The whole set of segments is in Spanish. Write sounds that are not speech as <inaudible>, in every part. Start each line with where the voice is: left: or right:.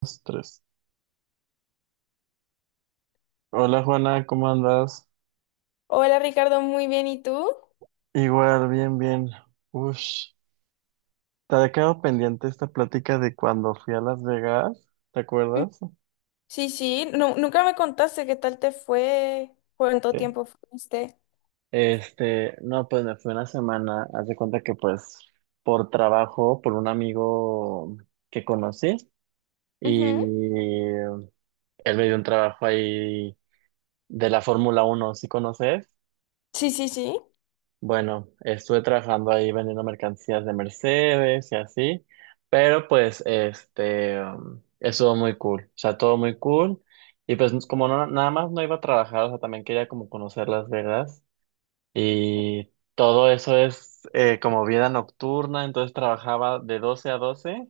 right: Dos, tres. Hola Juana, ¿cómo andas?
left: Hola Ricardo, muy bien, ¿y tú?
right: Igual, bien, bien. Ush, te había quedado pendiente esta plática de cuando fui a Las Vegas, ¿te
left: Mm,
right: acuerdas?
left: sí, sí, nunca me contaste qué tal te fue, cuánto
right: Sí.
left: tiempo fuiste.
right: Este, no, pues me fui una semana, haz de cuenta que pues por trabajo, por un amigo que conocí y
left: Ujú.
right: él me dio un trabajo ahí de la Fórmula Uno. ¿Sí conoces?
left: Sí, sí, sí.
right: Bueno, estuve trabajando ahí vendiendo mercancías de Mercedes y así, pero pues estuvo muy cool, o sea, todo muy cool. Y pues como no, nada más no iba a trabajar, o sea, también quería como conocer Las Vegas y todo eso es como vida nocturna. Entonces trabajaba de 12 a 12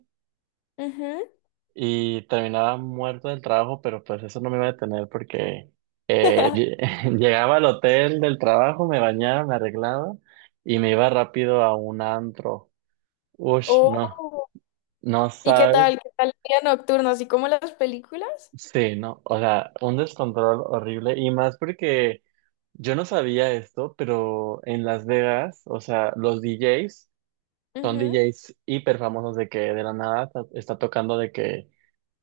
left: Ujú.
right: y terminaba muerto del trabajo, pero pues eso no me iba a detener porque
left: <laughs>
right: <laughs> llegaba al hotel del trabajo, me bañaba, me arreglaba y me iba rápido a un antro. Ush, no,
left: Oh.
right: no
left: ¿Y qué
right: sabes.
left: tal? ¿Qué tal el día nocturno? ¿Así como las películas?
right: Sí, no, o sea, un descontrol horrible y más porque yo no sabía esto, pero en Las Vegas, o sea, los DJs son
left: Ujú.
right: DJs hiper famosos. De que de la nada está tocando, de que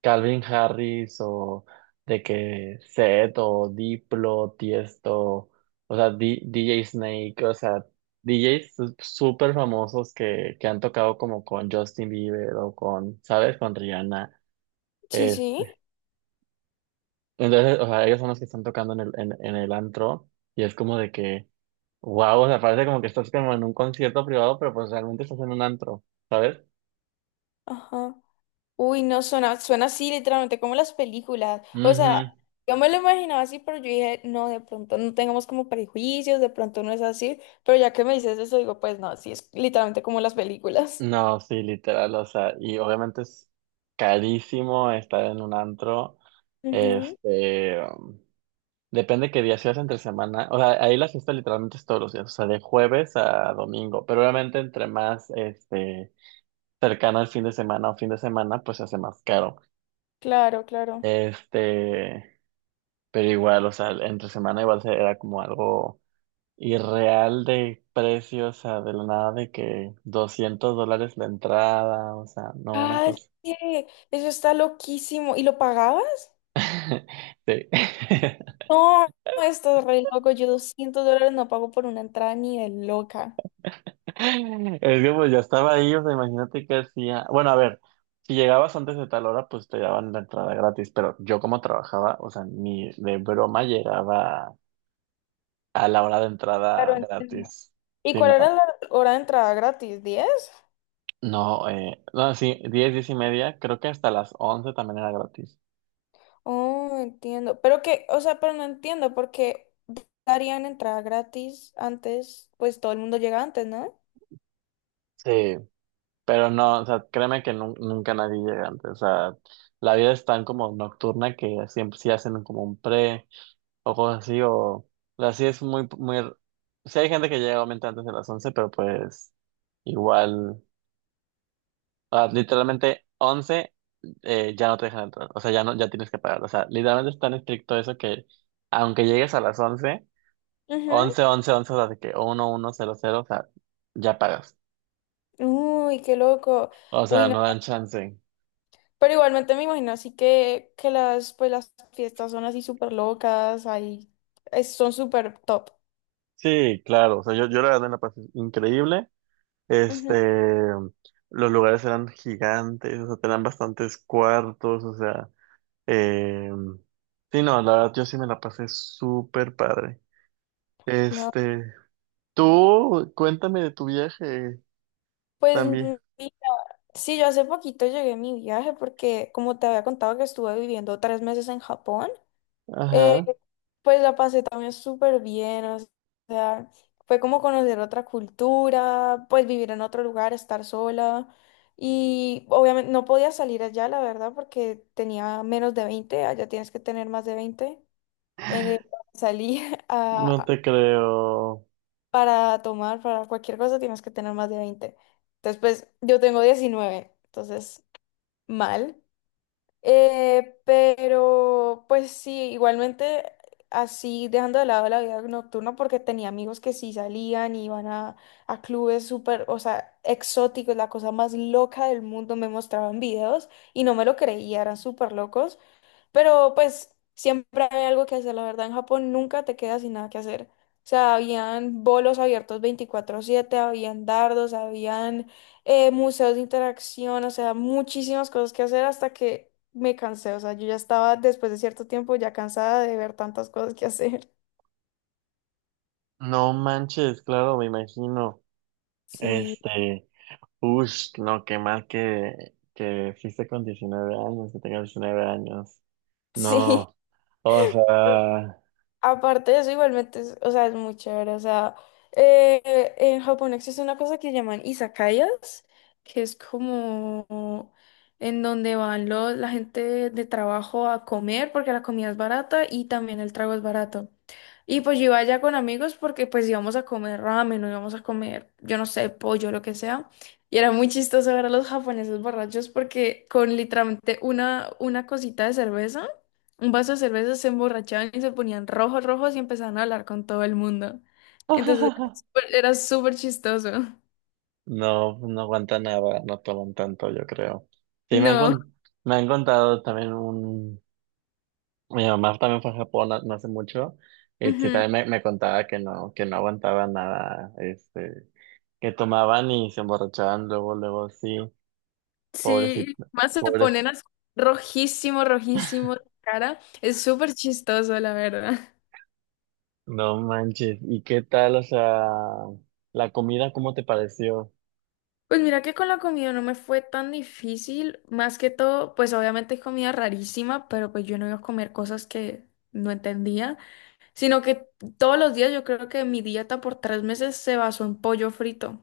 right: Calvin Harris o de que Seth o Diplo, Tiesto, o sea, DJ Snake, o sea, súper famosos que han tocado como con Justin Bieber o con, ¿sabes? Con Rihanna.
left: Sí, sí.
right: Este. Entonces, o sea, ellos son los que están tocando en el antro y es como de que wow, o sea, parece como que estás como en un concierto privado, pero pues realmente estás en un antro, ¿sabes?
left: Ajá. Uy, no, suena así literalmente como las películas. O sea,
right: Ujú.
left: yo me lo imaginaba así, pero yo dije, no, de pronto no tengamos como prejuicios, de pronto no es así. Pero ya que me dices eso, digo, pues no, sí, es literalmente como las películas.
right: No, sí, literal, o sea, y obviamente es carísimo estar en un antro, este, um, depende qué día seas entre semana. O sea, ahí la fiesta literalmente es todos los días, o sea, de jueves a domingo, pero obviamente entre más, este, cercano al fin de semana o fin de semana, pues se hace más caro,
left: Claro, claro.
right: este, pero igual, o sea, entre semana igual era como algo irreal de precios, o sea, de la nada de que $200 la entrada, o sea, no, una
left: Calle,
right: cosa.
left: eso está loquísimo. ¿Y lo pagabas?
right: Sí. <laughs>
left: No, esto es re loco. Yo $200 no pago por una entrada ni de loca.
right: Es que pues ya estaba ahí, o sea, imagínate qué hacía. Bueno, a ver, si llegabas antes de tal hora, pues te daban la entrada gratis, pero yo como trabajaba, o sea, ni de broma llegaba a la hora de entrada
left: Claro, entiendo.
right: gratis.
left: ¿Y
right: Sí,
left: cuál era
right: no,
left: la hora de entrada gratis? 10.
right: no, no, sí, 10, 10:30, creo que hasta las 11 también era gratis.
left: Oh, entiendo. Pero que, o sea, pero no entiendo porque darían entrada gratis antes, pues todo el mundo llega antes, ¿no?
right: Sí, pero no, o sea, créeme que nunca nadie llega antes, o sea, la vida es tan como nocturna que siempre sí hacen como un pre, o cosas así. O así es muy, muy, sí hay gente que llega obviamente antes de las 11, pero pues igual, ah, literalmente 11, ya no te dejan entrar, o sea, ya no, ya tienes que pagar, o sea, literalmente es tan estricto eso que aunque llegues a las once
left: Ujú.
right: once once 11 o sea, de que 11:00, o sea, ya pagas,
left: Uy, qué loco.
right: o
left: Uy,
right: sea,
left: no.
right: no dan chance.
left: Pero igualmente me imagino así que las, pues las fiestas son así súper locas, ahí son súper top.
right: Sí, claro, o sea, yo la verdad me la pasé increíble,
left: Ujú,
right: este... Los lugares eran gigantes, o sea, tenían bastantes cuartos, o sea, Eh, sí, no, la verdad yo sí me la pasé súper padre.
left: claro.
right: Este, tú cuéntame de tu viaje
left: Pues
right: también.
left: mira, sí, yo hace poquito llegué a mi viaje porque como te había contado que estuve viviendo 3 meses en Japón. Eh,
right: Ajá,
left: pues la pasé también súper bien, o sea, fue como conocer otra cultura, pues vivir en otro lugar, estar sola. Y obviamente no podía salir allá, la verdad, porque tenía menos de 20. Allá tienes que tener más de 20. Eh, Salí <laughs>
right: no
left: a-
right: te creo.
left: para tomar, para cualquier cosa tienes que tener más de veinte. Entonces, pues yo tengo 19, entonces mal. Pero pues sí, igualmente así dejando de lado la vida nocturna porque tenía amigos que sí salían y iban a clubes súper, o sea, exóticos, la cosa más loca del mundo, me mostraban videos y no me lo creía, eran súper locos. Pero pues siempre hay algo que hacer, la verdad. En Japón nunca te quedas sin nada que hacer. O sea, habían bolos abiertos 24/7, habían dardos, habían museos de interacción, o sea, muchísimas cosas que hacer hasta que me cansé. O sea, yo ya estaba después de cierto tiempo ya cansada de ver tantas cosas que hacer.
right: No manches, claro, me imagino.
left: <laughs> Sí,
right: Este, uff, no, qué mal que fuiste con 19 años, que tengas 19 años.
left: sí.
right: No, o sea.
left: Aparte de eso, igualmente, o sea, es muy chévere. O sea, en Japón existe una cosa que llaman izakayas, que es como en donde van la gente de trabajo a comer porque la comida es barata y también el trago es barato. Y pues yo iba allá con amigos porque pues íbamos a comer ramen o íbamos a comer, yo no sé, pollo, lo que sea. Y era muy chistoso ver a los japoneses borrachos porque con literalmente una cosita de cerveza un vaso de cerveza, se emborrachaban y se ponían rojos, rojos y empezaban a hablar con todo el mundo. Entonces era
right: <laughs>
left: súper chistoso.
right: No, no aguantan nada, no toman tanto, yo creo. Sí, me han,
left: No,
right: me han contado también un... Mi mamá también fue a Japón no, no hace mucho, y sí,
left: ujú.
right: también me contaba que no aguantaba nada, este, que tomaban y se emborrachaban luego, luego, sí, pobrecito,
left: Sí, más se ponen
right: pobres,
left: rojísimo, rojísimo la cara. Es súper chistoso, la verdad.
right: no manches. ¿Y qué tal, o sea, la comida, cómo te pareció?
left: Pues mira que con la comida no me fue tan difícil, más que todo, pues obviamente es comida rarísima, pero pues yo no iba a comer cosas que no entendía, sino que todos los días yo creo que mi dieta por 3 meses se basó en pollo frito.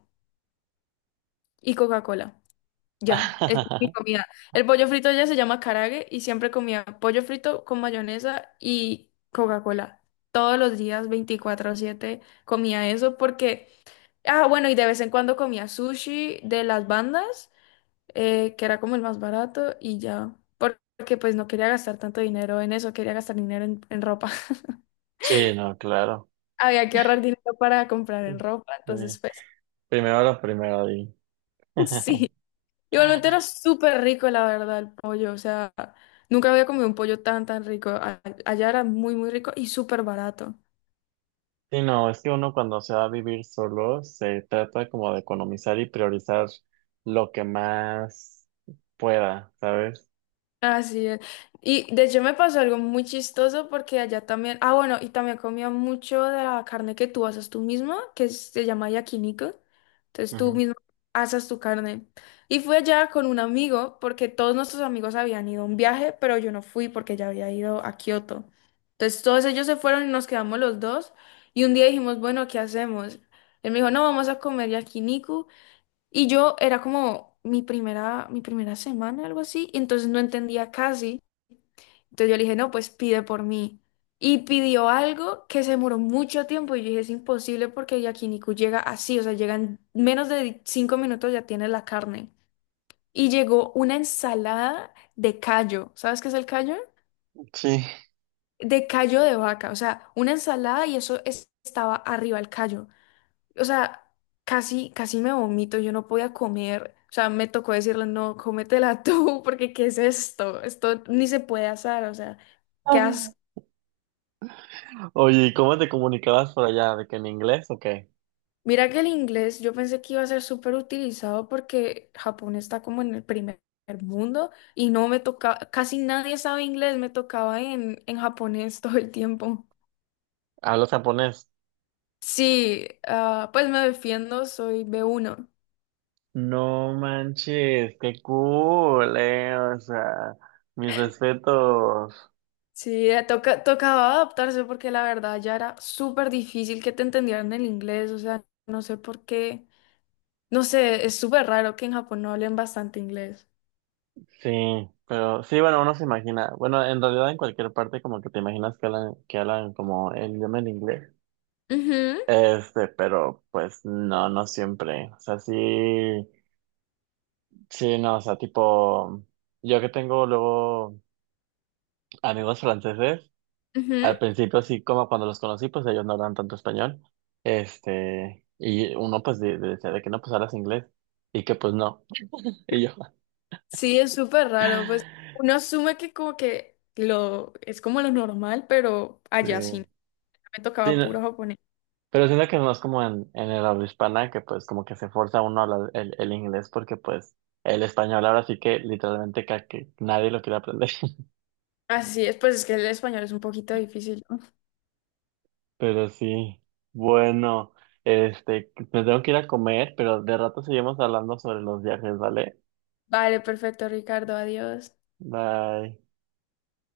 left: Y Coca-Cola. Ya, es mi
right: <laughs>
left: comida. El pollo frito ya se llama karaage y siempre comía pollo frito con mayonesa y Coca-Cola. Todos los días, 24/7 comía eso porque... Ah, bueno, y de vez en cuando comía sushi de las bandas, que era como el más barato y ya. Porque pues no quería gastar tanto dinero en eso, quería gastar dinero en ropa. <laughs>
right: Sí, no, claro.
left: Había que ahorrar dinero para comprar en ropa,
right: Sí.
left: entonces pues
right: Primero lo primero, di.
left: <laughs> sí.
right: <laughs>
left: Igualmente era súper rico, la verdad, el pollo. O sea, nunca había comido un pollo tan, tan rico. Allá era muy, muy rico y súper barato.
right: Sí, no, es que uno cuando se va a vivir solo se trata como de economizar y priorizar lo que más pueda, ¿sabes?
left: Así es. Y de hecho me pasó algo muy chistoso porque allá también, ah bueno, y también comía mucho de la carne que tú asas tú misma, que se llama yakiniku. Entonces tú
right: Ujú.
left: mismo asas tu carne. Y fui allá con un amigo porque todos nuestros amigos habían ido a un viaje, pero yo no fui porque ya había ido a Kioto. Entonces todos ellos se fueron y nos quedamos los dos. Y un día dijimos, bueno, ¿qué hacemos? Él me dijo, no, vamos a comer yakiniku. Y yo era como mi primera semana, algo así, y entonces no entendía casi. Entonces yo le dije, no, pues pide por mí. Y pidió algo que se demoró mucho tiempo y yo dije, es imposible porque yakiniku llega así, o sea, llega en menos de 5 minutos ya tiene la carne. Y llegó una ensalada de callo. ¿Sabes qué es el callo?
right: Sí.
left: De callo de vaca, o sea, una ensalada y eso estaba arriba el callo. O sea, casi, casi me vomito, yo no podía comer, o sea, me tocó decirle, no, cómetela tú, <laughs> porque ¿qué es esto? Esto ni se puede asar, o sea, qué
right: Ah.
left: asco.
right: Oye, ¿y cómo te comunicabas por allá? ¿De que en inglés o qué?
left: Mira que el inglés yo pensé que iba a ser súper utilizado porque Japón está como en el primer mundo y no me tocaba, casi nadie sabe inglés, me tocaba en japonés <laughs> todo el tiempo.
right: ¿Hablas japonés?
left: Sí, ah, pues me defiendo, soy B1.
right: No manches, qué cool, o sea, mis respetos.
left: Sí, tocaba adaptarse porque la verdad ya era súper difícil que te entendieran el inglés, o sea, no sé por qué, no sé, es súper raro que en Japón no hablen bastante inglés.
right: Sí, pero sí, bueno, uno se imagina, bueno, en realidad en cualquier parte como que te imaginas que hablan como el idioma en inglés.
left: Ujú,
right: Este, pero pues no, no siempre. O sea, sí, sí, no, o sea, tipo, yo que tengo luego amigos franceses,
left: ujú.
right: al principio sí, como cuando los conocí, pues ellos no hablan tanto español. Este, y uno pues decía de que no, pues hablas inglés y que pues no. <laughs> Y yo,
left: Sí, es súper raro, pues uno asume que como que lo es como lo normal, pero
right: sí,
left: allá sí, me
right: sí,
left: tocaba
right: no,
left: puro japonés.
right: pero siento que es más como en el habla hispana que pues como que se forza uno a hablar el inglés porque pues el español ahora sí que literalmente que nadie lo quiere aprender.
left: Así es, pues es que el español es un poquito difícil, ¿no?
right: Pero sí, bueno, este, me tengo que ir a comer, pero de rato seguimos hablando sobre los viajes, ¿vale?
left: Vale, perfecto, Ricardo, adiós.
right: Bye.